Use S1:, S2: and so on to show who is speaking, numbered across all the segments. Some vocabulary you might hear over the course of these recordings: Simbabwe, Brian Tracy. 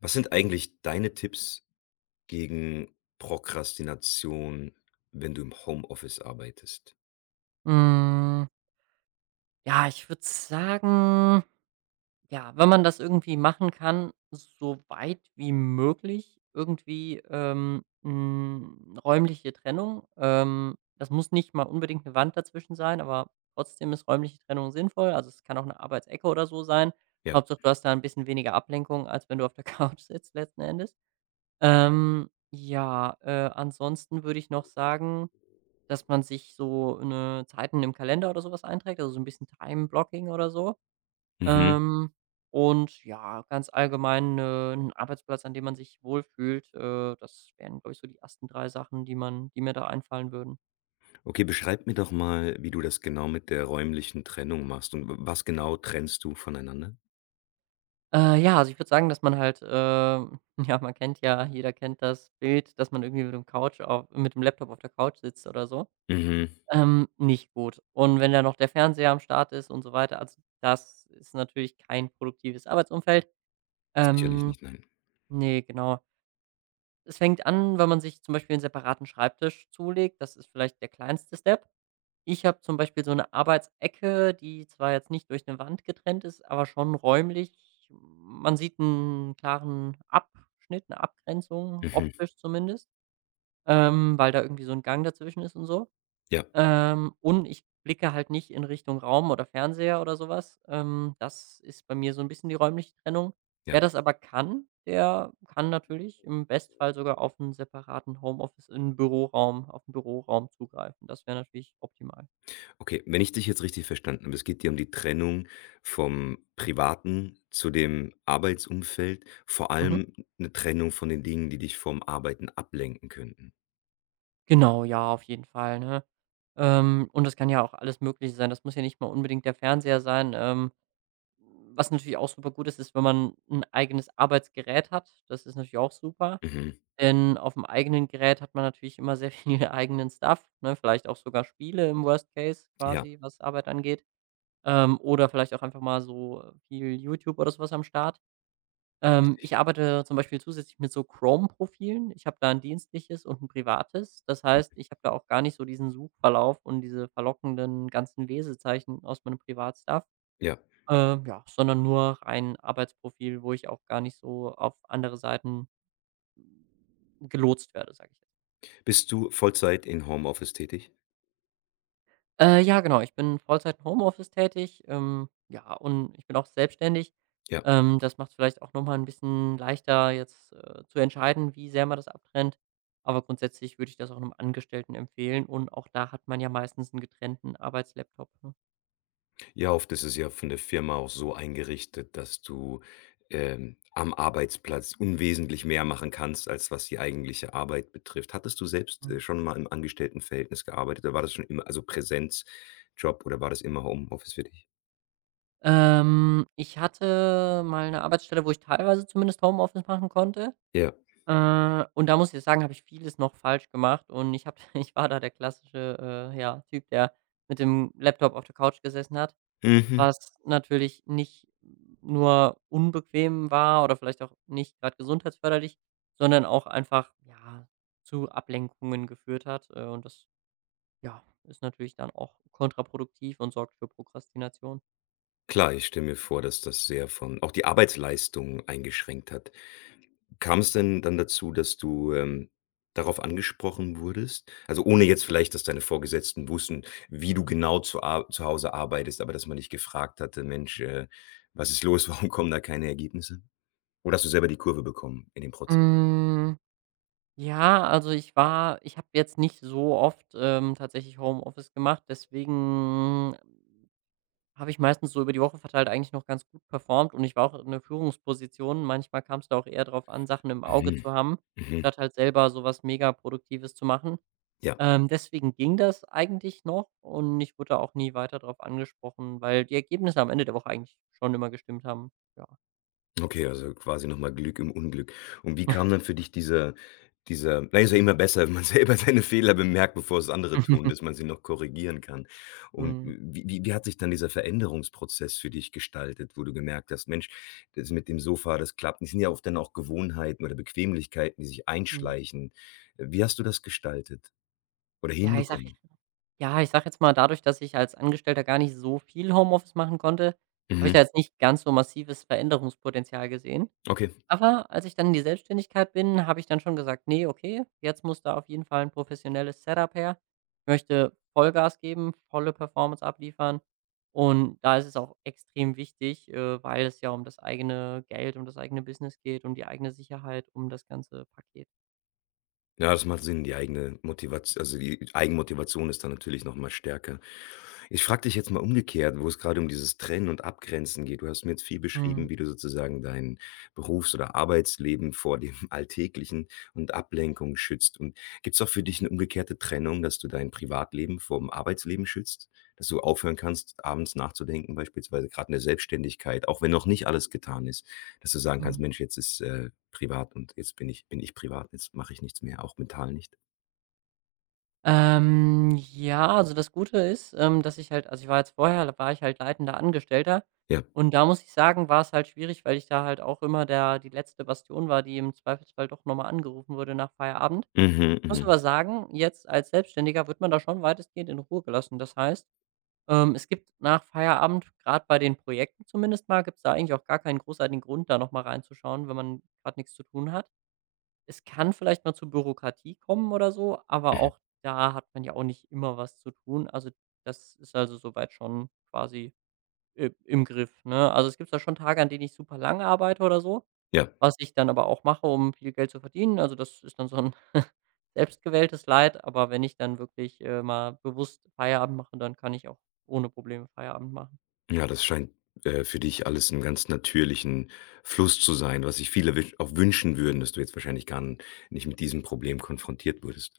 S1: Was sind eigentlich deine Tipps gegen Prokrastination, wenn du im Homeoffice arbeitest?
S2: Hm, ja, ich würde sagen, ja, wenn man das irgendwie machen kann, so weit wie möglich irgendwie, räumliche Trennung. Das muss nicht mal unbedingt eine Wand dazwischen sein, aber trotzdem ist räumliche Trennung sinnvoll. Also, es kann auch eine Arbeitsecke oder so sein.
S1: Ja.
S2: Hauptsache, du hast da ein bisschen weniger Ablenkung, als wenn du auf der Couch sitzt letzten Endes. Ja, ansonsten würde ich noch sagen, dass man sich so eine Zeiten im Kalender oder sowas einträgt, also so 'n bisschen Time Blocking oder so.
S1: Mhm.
S2: Ähm, und ja, ganz allgemein, 'n Arbeitsplatz, an dem man sich wohlfühlt. Das wären, glaube ich, so die ersten 3 Sachen, die mir da einfallen würden.
S1: Okay, beschreib mir doch mal, wie du das genau mit der räumlichen Trennung machst und w was genau trennst du voneinander?
S2: Ja, also ich würde sagen, dass man halt, ja, man kennt ja jeder kennt das Bild, dass man irgendwie mit dem Laptop auf der Couch sitzt oder so.
S1: Mhm.
S2: Nicht gut. Und wenn da noch der Fernseher am Start ist und so weiter, also das ist natürlich kein produktives Arbeitsumfeld.
S1: Sicherlich
S2: Ähm,
S1: nicht, nein.
S2: ne, genau. Es fängt an, wenn man sich zum Beispiel einen separaten Schreibtisch zulegt. Das ist vielleicht der kleinste Step. Ich habe zum Beispiel so 'ne Arbeitsecke, die zwar jetzt nicht durch eine Wand getrennt ist, aber schon räumlich. Man sieht einen klaren Abschnitt, eine Abgrenzung,
S1: Mhm.
S2: optisch zumindest, weil da irgendwie so ein Gang dazwischen ist und so.
S1: Ja,
S2: Und ich blicke halt nicht in Richtung Raum oder Fernseher oder sowas. Das ist bei mir so ein bisschen die räumliche Trennung. Wer
S1: ja.
S2: das aber kann, der kann natürlich im Bestfall sogar auf einen separaten Homeoffice in Büroraum auf einen Büroraum zugreifen. Das wäre natürlich optimal.
S1: Okay, wenn ich dich jetzt richtig verstanden habe, es geht dir um die Trennung vom Privaten zu dem Arbeitsumfeld, vor
S2: Mhm.
S1: allem eine Trennung von den Dingen, die dich vom Arbeiten ablenken könnten.
S2: Genau, ja, auf jeden Fall, ne? Und das kann ja auch alles Mögliche sein. Das muss ja nicht mal unbedingt der Fernseher sein. Was natürlich auch super gut ist, ist, wenn man ein eigenes Arbeitsgerät hat. Das ist natürlich auch super.
S1: Mhm.
S2: Denn auf dem eigenen Gerät hat man natürlich immer sehr viel eigenen Stuff, ne? Vielleicht auch sogar Spiele im Worst Case
S1: Ja,
S2: quasi, was Arbeit angeht, oder vielleicht auch einfach mal so, viel YouTube oder so was am Start. Ähm,
S1: richtig.
S2: ich arbeite zum Beispiel zusätzlich mit so Chrome-Profilen. Ich habe da ein dienstliches und ein privates. Das heißt, ich habe da auch gar nicht so diesen Suchverlauf und diese verlockenden ganzen Lesezeichen aus meinem Privatstuff,
S1: Ja.
S2: ja, sondern nur ein Arbeitsprofil, wo ich auch gar nicht so auf andere Seiten gelotst werde, sage ich.
S1: Bist du Vollzeit in Homeoffice tätig?
S2: Ja, genau. Ich bin Vollzeit im Homeoffice tätig, ja, und ich bin auch selbstständig.
S1: Ja.
S2: Das macht's vielleicht auch noch mal 'n bisschen leichter, jetzt, zu entscheiden, wie sehr man das abtrennt. Aber grundsätzlich würde ich das auch einem Angestellten empfehlen und auch da hat man ja meistens einen getrennten Arbeitslaptop, ne?
S1: Ja, oft ist es ja von der Firma auch so eingerichtet, dass du, am Arbeitsplatz unwesentlich mehr machen kannst, als was die eigentliche Arbeit betrifft. Hattest du selbst,
S2: Mhm.
S1: schon mal im Angestelltenverhältnis gearbeitet oder war das schon immer also Präsenzjob oder war das immer Homeoffice für dich?
S2: Ich hatte mal eine Arbeitsstelle, wo ich teilweise zumindest Homeoffice machen konnte.
S1: Ja.
S2: Und da muss ich sagen, habe ich vieles noch falsch gemacht und ich habe ich war da der klassische, ja, Typ, der mit dem Laptop auf der Couch gesessen hat,
S1: Mhm.
S2: was natürlich nicht nur unbequem war oder vielleicht auch nicht gerade gesundheitsförderlich, sondern auch einfach, ja, zu Ablenkungen geführt hat. Und das, ja, ist natürlich dann auch kontraproduktiv und sorgt für Prokrastination.
S1: Klar, ich stelle mir vor, dass das sehr von auch die Arbeitsleistung eingeschränkt hat. Kam es denn dann dazu, dass du, darauf angesprochen wurdest? Also, ohne jetzt vielleicht, dass deine Vorgesetzten wussten, wie du genau zu ar zu Hause arbeitest, aber dass man dich gefragt hatte: „Mensch, was ist los? Warum kommen da keine Ergebnisse?“ Oder hast du selber die Kurve bekommen in dem Prozess?
S2: Hm. Ja, also ich habe jetzt nicht so oft, tatsächlich Homeoffice gemacht, deswegen habe ich meistens so über die Woche verteilt eigentlich noch ganz gut performt und ich war auch in 'ner Führungsposition. Manchmal kam es da auch eher darauf an, Sachen im Auge
S1: Mhm.
S2: zu haben,
S1: Mhm.
S2: statt halt selber so was mega Produktives zu machen.
S1: Ja.
S2: Deswegen ging das eigentlich noch und ich wurde auch nie weiter darauf angesprochen, weil die Ergebnisse am Ende der Woche eigentlich schon immer gestimmt haben. Ja.
S1: Okay, also quasi nochmal Glück im Unglück. Und wie kam dann für dich dieser dieser na, ist ja immer besser, wenn man selber seine Fehler bemerkt, bevor es andere tun, dass man sie noch korrigieren kann. Und wie hat sich dann dieser Veränderungsprozess für dich gestaltet, wo du gemerkt hast: „Mensch, das mit dem Sofa, das klappt nicht.“ Sind ja oft dann auch Gewohnheiten oder Bequemlichkeiten, die sich
S2: Mhm.
S1: einschleichen. Wie hast du das gestaltet oder
S2: Ja,
S1: hinbekommen?
S2: ich sag jetzt mal, dadurch, dass ich als Angestellter gar nicht so viel Homeoffice machen konnte, habe ich da
S1: Mhm,
S2: jetzt nicht ganz so massives Veränderungspotenzial gesehen.
S1: okay.
S2: Aber als ich dann in die Selbstständigkeit bin, habe ich dann schon gesagt: „Nee, okay, jetzt muss da auf jeden Fall ein professionelles Setup her. Ich möchte Vollgas geben, volle Performance abliefern.“ Und da ist es auch extrem wichtig, weil es ja um das eigene Geld, um das eigene Business geht, um die eigene Sicherheit, um das ganze Paket.
S1: Ja, das macht Sinn, die eigene Motivats also die Eigenmotivation ist dann natürlich nochmal stärker. Ich frage dich jetzt mal umgekehrt, wo es gerade um dieses Trennen und Abgrenzen geht. Du hast mir jetzt viel
S2: Mhm,
S1: beschrieben, wie du sozusagen dein Berufs oder Arbeitsleben vor dem Alltäglichen und Ablenkung schützt. Und gibt es auch für dich eine umgekehrte Trennung, dass du dein Privatleben vom Arbeitsleben schützt? Dass du aufhören kannst, abends nachzudenken beispielsweise gerade in der Selbstständigkeit, auch wenn noch nicht alles getan ist, dass du sagen kannst:
S2: mhm.
S1: „Mensch, jetzt ist, privat und jetzt bin ich privat, jetzt mache ich nichts mehr, auch mental nicht.“
S2: Ja, also das Gute ist, dass ich halt also ich war jetzt vorher da war ich halt leitender Angestellter
S1: Ja.
S2: und da muss ich sagen, war es halt schwierig, weil ich da halt auch immer der die letzte Bastion war, die im Zweifelsfall doch noch mal angerufen wurde nach Feierabend.
S1: Mhm,
S2: Muss
S1: mhm,
S2: aber sagen, jetzt als Selbstständiger wird man da schon weitestgehend in Ruhe gelassen. Das heißt, es gibt nach Feierabend, gerade bei den Projekten zumindest mal, gibt's da eigentlich auch gar keinen großartigen Grund, da noch mal reinzuschauen, wenn man gerade nichts zu tun hat. Es kann vielleicht mal zu Bürokratie kommen oder so, aber
S1: mhm.
S2: auch da hat man ja auch nicht immer was zu tun. Also, das ist also soweit schon quasi i im Griff, ne? Also, es gibt da schon Tage, an denen ich super lange arbeite oder so,
S1: Ja.
S2: was ich dann aber auch mache, um viel Geld zu verdienen. Also, das ist dann so ein selbstgewähltes Leid, aber wenn ich dann wirklich, mal bewusst Feierabend mache, dann kann ich auch ohne Probleme Feierabend machen.
S1: Ja, das scheint, für dich alles einen ganz natürlichen Fluss zu sein, was sich viele wüsch auch wünschen würden, dass du jetzt wahrscheinlich gar n nicht mit diesem Problem konfrontiert wurdest.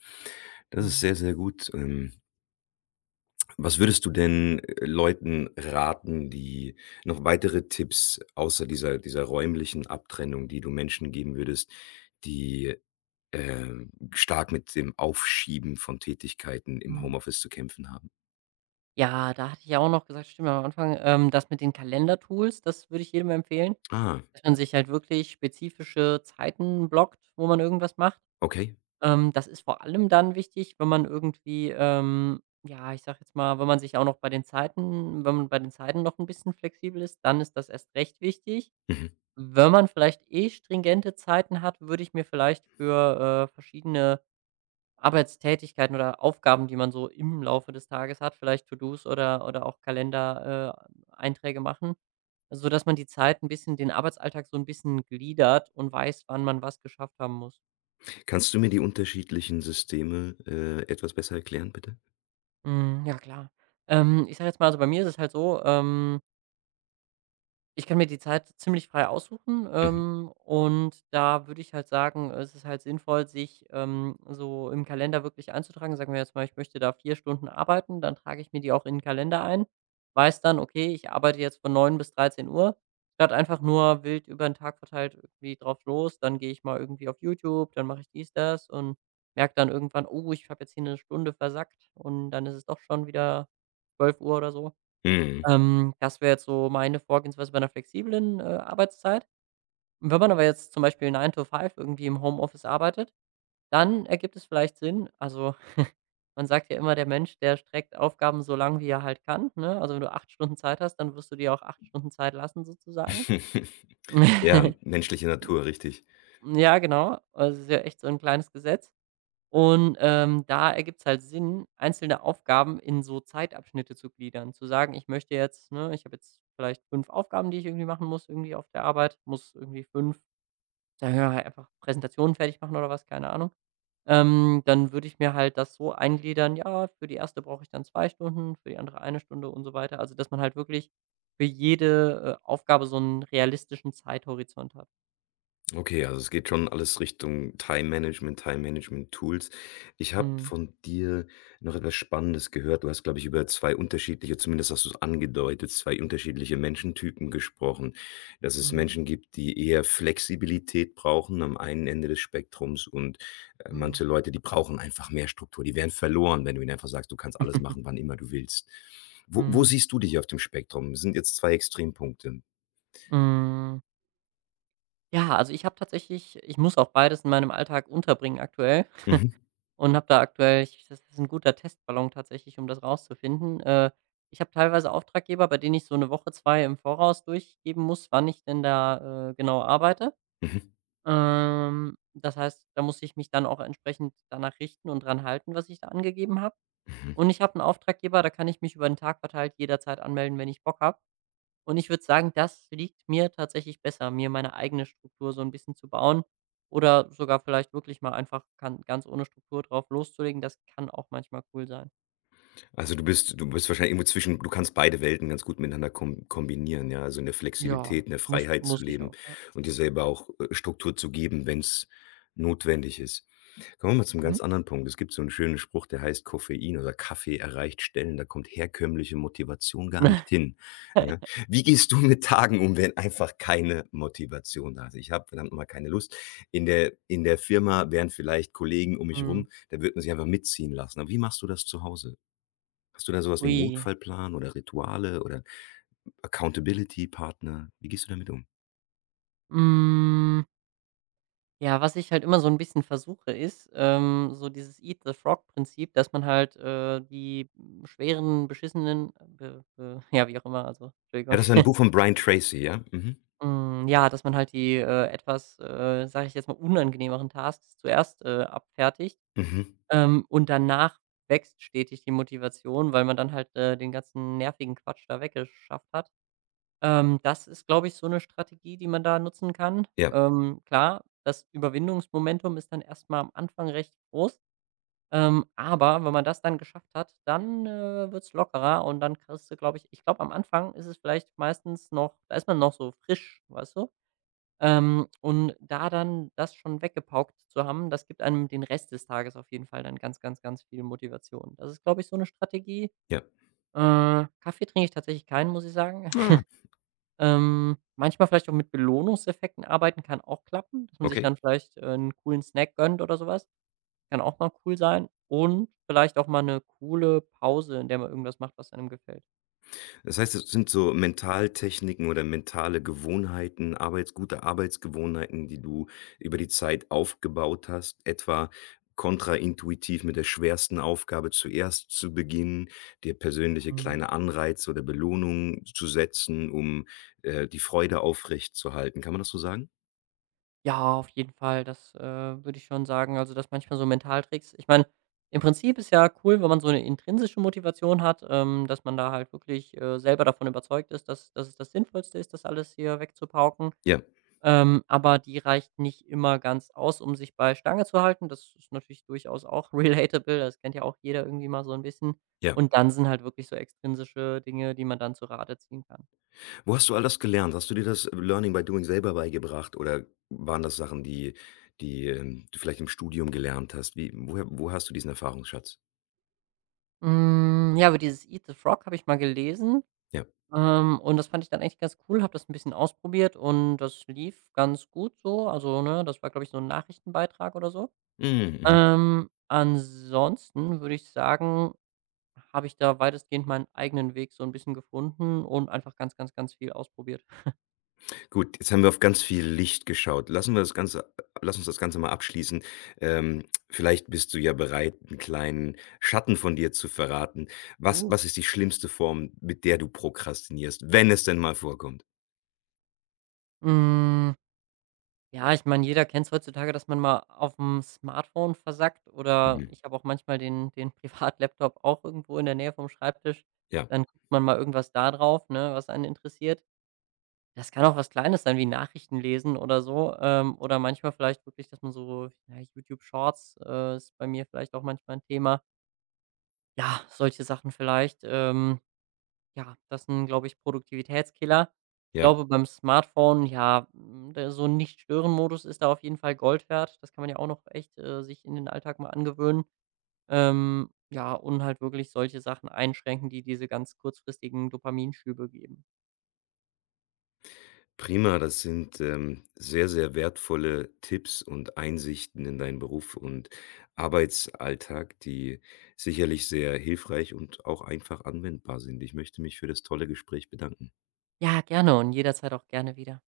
S1: Das ist
S2: Mhm,
S1: sehr, sehr gut. Was würdest du denn, Leuten raten, die noch weitere Tipps außer dieser räumlichen Abtrennung, die du Menschen geben würdest, die, stark mit dem Aufschieben von Tätigkeiten im
S2: mhm.
S1: Homeoffice zu kämpfen haben?
S2: Ja, da hatte ich ja auch noch gesagt, stimmt, am Anfang, das mit den Kalendertools, das würde ich jedem empfehlen.
S1: Ah,
S2: Dass man sich halt wirklich spezifische Zeiten blockt, wo man irgendwas macht.
S1: okay.
S2: Das ist vor allem dann wichtig, wenn man irgendwie, ja, ich sage jetzt mal, wenn man sich auch noch bei den Zeiten wenn man bei den Zeiten noch ein bisschen flexibel ist, dann ist das erst recht wichtig.
S1: Mhm.
S2: Wenn man vielleicht eh stringente Zeiten hat, würde ich mir vielleicht für, verschiedene Arbeitstätigkeiten oder Aufgaben, die man so im Laufe des Tages hat, vielleicht To-dos oder auch Kalender Einträge machen, sodass man die Zeit ein bisschen den Arbeitsalltag so ein bisschen gliedert und weiß, wann man was geschafft haben muss.
S1: Kannst du mir die unterschiedlichen Systeme, etwas besser erklären, bitte?
S2: Mhm, ja klar. Ich sage jetzt mal, also bei mir ist es halt so. Ich kann mir die Zeit ziemlich frei aussuchen,
S1: Mhm.
S2: und da würde ich halt sagen, es ist halt sinnvoll, sich, so im Kalender wirklich einzutragen. Sagen wir jetzt mal, ich möchte da 4 Stunden arbeiten, dann trage ich mir die auch in den Kalender ein, weiß dann: „Okay, ich arbeite jetzt von 9 bis dreizehn Uhr.“ Statt einfach nur wild über den Tag verteilt irgendwie drauf los. Dann gehe ich mal irgendwie auf YouTube, dann mache ich dies, das und merke dann irgendwann: „Oh, ich habe jetzt hier eine Stunde versackt“ und dann ist es doch schon wieder zwölf Uhr oder so.
S1: Mhm.
S2: Das wäre jetzt so meine Vorgehensweise bei einer flexiblen, Arbeitszeit. Und wenn man aber jetzt zum Beispiel 9 to 5 irgendwie im Homeoffice arbeitet, dann ergibt es vielleicht Sinn, also man sagt ja immer, der Mensch, der streckt Aufgaben so lang, wie er halt kann, ne? Also, wenn du 8 Stunden Zeit hast, dann wirst du dir auch 8 Stunden Zeit lassen sozusagen.
S1: Ja, menschliche Natur, richtig.
S2: Ja, genau. Also, es ist ja echt so ein kleines Gesetz. Und, da ergibt es halt Sinn, einzelne Aufgaben in so Zeitabschnitte zu gliedern. Zu sagen: Ich habe jetzt vielleicht 5 Aufgaben, die ich irgendwie machen muss irgendwie auf der Arbeit, muss irgendwie fünf, sagen wir mal, einfach Präsentationen fertig machen oder was, keine Ahnung. Dann würde ich mir halt das so eingliedern, ja, für die erste brauche ich dann 2 Stunden, für die andere eine Stunde und so weiter. Also, dass man halt wirklich für jede, Aufgabe so einen realistischen Zeithorizont hat.
S1: Okay, also es geht schon alles Richtung Time-Management, Time-Management-Tools. Ich habe
S2: Mhm.
S1: von dir noch etwas Spannendes gehört. Du hast, glaube ich, über 2 unterschiedliche zumindest hast du es angedeutet, 2 unterschiedliche Menschentypen gesprochen. Dass es
S2: Mhm.
S1: Menschen gibt, die eher Flexibilität brauchen am einen Ende des Spektrums und,
S2: Mhm.
S1: manche Leute, die brauchen einfach mehr Struktur. Die werden verloren, wenn du ihnen einfach sagst: „Du kannst alles machen, wann immer du willst.“ Wo
S2: Mhm.
S1: siehst du dich auf dem Spektrum? Das Sind jetzt 2 Extrempunkte.
S2: Mhm. Ja, also ich habe tatsächlich ich muss auch beides in meinem Alltag unterbringen aktuell
S1: Mhm.
S2: und habe da aktuell ich das ist ein guter Testballon tatsächlich, um das rauszufinden. Ich habe teilweise Auftraggeber, bei denen ich so eine Woche, 2 im Voraus durchgeben muss, wann ich denn da, genau arbeite.
S1: Mhm.
S2: Das heißt, da muss ich mich dann auch entsprechend danach richten und dran halten, was ich da angegeben habe.
S1: Mhm.
S2: Und ich habe einen Auftraggeber, da kann ich mich über den Tag verteilt jederzeit anmelden, wenn ich Bock habe. Und ich würde sagen, das liegt mir tatsächlich besser, mir meine eigene Struktur so ein bisschen zu bauen oder sogar vielleicht wirklich mal einfach kann ganz ohne Struktur drauf loszulegen. Das kann auch manchmal cool sein.
S1: Also, du bist wahrscheinlich irgendwo zwischen du kannst beide Welten ganz gut miteinander kombinieren, ja? Also, eine
S2: Ja,
S1: Flexibilität, eine
S2: muss
S1: Freiheit zu
S2: muss ich
S1: leben
S2: auch, ja.
S1: und dir selber auch, Struktur zu geben, wenn es notwendig ist. Kommen wir mal zum
S2: Mhm.
S1: ganz anderen Punkt. Es gibt so einen schönen Spruch, der heißt: „Koffein oder Kaffee erreicht Stellen, da kommt herkömmliche Motivation gar nicht hin“, ja? Wie gehst du mit Tagen um, wenn einfach keine Motivation da ist? Ich habe verdammt noch mal keine Lust. In der Firma wären vielleicht Kollegen um mich
S2: Mhm.
S1: rum, da wird man sich einfach mitziehen lassen. Aber wie machst du das zu Hause? Hast du da sowas wie 'n
S2: Ui.
S1: Notfallplan oder Rituale oder Accountability-Partner? Wie gehst du damit um?
S2: Hm, ja, was ich halt immer so ein bisschen versuche, ist, so dieses Eat the Frog Prinzip, dass man halt, die schweren, beschissenen, be be ja, wie auch immer, also
S1: Ja,
S2: Entschuldigung.
S1: das ist ein Buch von Brian Tracy, ja? Mhm.
S2: Ja, dass man halt die, etwas, sage ich jetzt mal, unangenehmeren Tasks zuerst, abfertigt,
S1: Mhm.
S2: und danach wächst stetig die Motivation, weil man dann halt, den ganzen nervigen Quatsch da weggeschafft hat. Das ist, glaube ich, so eine Strategie, die man da nutzen kann.
S1: Ja,
S2: Klar, das Überwindungsmomentum ist dann erstmal am Anfang recht groß, aber wenn man das dann geschafft hat, dann, wird's lockerer und dann kriegst du, glaube ich ich glaube, am Anfang ist es vielleicht meistens noch, da ist man noch so frisch, weißt du? Und da dann das schon weggepaukt zu haben, das gibt einem den Rest des Tages auf jeden Fall dann ganz, ganz, ganz viel Motivation. Das ist, glaube ich, so eine Strategie.
S1: ja.
S2: Kaffee trinke ich tatsächlich keinen, muss ich sagen.
S1: Ah,
S2: Manchmal vielleicht auch mit Belohnungseffekten arbeiten kann auch klappen, dass man sich
S1: okay.
S2: dann vielleicht, 'n coolen Snack gönnt oder sowas. Kann auch mal cool sein und vielleicht auch mal eine coole Pause, in der man irgendwas macht, was einem gefällt.
S1: Das heißt, es sind so Mentaltechniken oder mentale Gewohnheiten, Arbeits gute Arbeitsgewohnheiten, die du über die Zeit aufgebaut hast, etwa kontraintuitiv mit der schwersten Aufgabe zuerst zu beginnen, dir persönliche kleine Anreize oder Belohnungen zu setzen, um, die Freude aufrechtzuerhalten. Kann man das so sagen?
S2: Ja, auf jeden Fall. Das, würde ich schon sagen. Also, dass manchmal so Mentaltricks, ich meine, im Prinzip ist ja cool, wenn man so eine intrinsische Motivation hat, dass man da halt wirklich, selber davon überzeugt ist, dass es das Sinnvollste ist, das alles hier wegzupauken.
S1: Ja,
S2: Aber die reicht nicht immer ganz aus, um sich bei Stange zu halten. Das ist natürlich durchaus auch relatable. Das kennt ja auch jeder irgendwie mal so ein bisschen.
S1: ja.
S2: Und dann sind halt wirklich so extrinsische Dinge, die man dann zu Rate ziehen kann.
S1: Wo hast du all das gelernt? Hast du dir das Learning by Doing selber beigebracht oder waren das Sachen, die du vielleicht im Studium gelernt hast? Wie woher wo hast du diesen Erfahrungsschatz?
S2: Ja, aber dieses „Eat the Frog“ habe ich mal gelesen.
S1: Ja.
S2: Und das fand ich dann eigentlich ganz cool, habe das ein bisschen ausprobiert und das lief ganz gut so. Also, ne, das war, glaube ich, so ein Nachrichtenbeitrag oder so.
S1: Mhm, mhm.
S2: Ansonsten würde ich sagen, habe ich da weitestgehend meinen eigenen Weg so ein bisschen gefunden und einfach ganz, ganz, ganz viel ausprobiert.
S1: Gut, jetzt haben wir auf ganz viel Licht geschaut. Lass uns das Ganze mal abschließen. Ähm, vielleicht bist du ja bereit, einen kleinen Schatten von dir zu verraten. Was
S2: Uh,
S1: was ist die schlimmste Form, mit der du prokrastinierst, wenn es denn mal vorkommt?
S2: hm, ja, ich meine, jeder kennt's heutzutage, dass man mal auf dem Smartphone versackt oder
S1: Mhm.
S2: ich habe auch manchmal den Privatlaptop auch irgendwo in der Nähe vom Schreibtisch.
S1: Ja,
S2: Dann guckt man mal irgendwas da drauf, ne, was einen interessiert. Das kann auch was Kleines sein wie Nachrichten lesen oder so, oder manchmal vielleicht wirklich, dass man so ja, YouTube Shorts, ist bei mir vielleicht auch manchmal ein Thema. Ja, solche Sachen vielleicht, ja, das sind, glaube ich, Produktivitätskiller. Ich
S1: ja.
S2: glaube, beim Smartphone, ja, da so 'n Nicht-Stören-Modus ist da auf jeden Fall Gold wert. Das kann man ja auch noch echt, sich in den Alltag mal angewöhnen. Ja, und halt wirklich solche Sachen einschränken, die diese ganz kurzfristigen Dopaminschübe geben.
S1: Prima, das sind, sehr, sehr wertvolle Tipps und Einsichten in deinen Beruf und Arbeitsalltag, die sicherlich sehr hilfreich und auch einfach anwendbar sind. Ich möchte mich für das tolle Gespräch bedanken.
S2: Ja, gerne und jederzeit auch gerne wieder.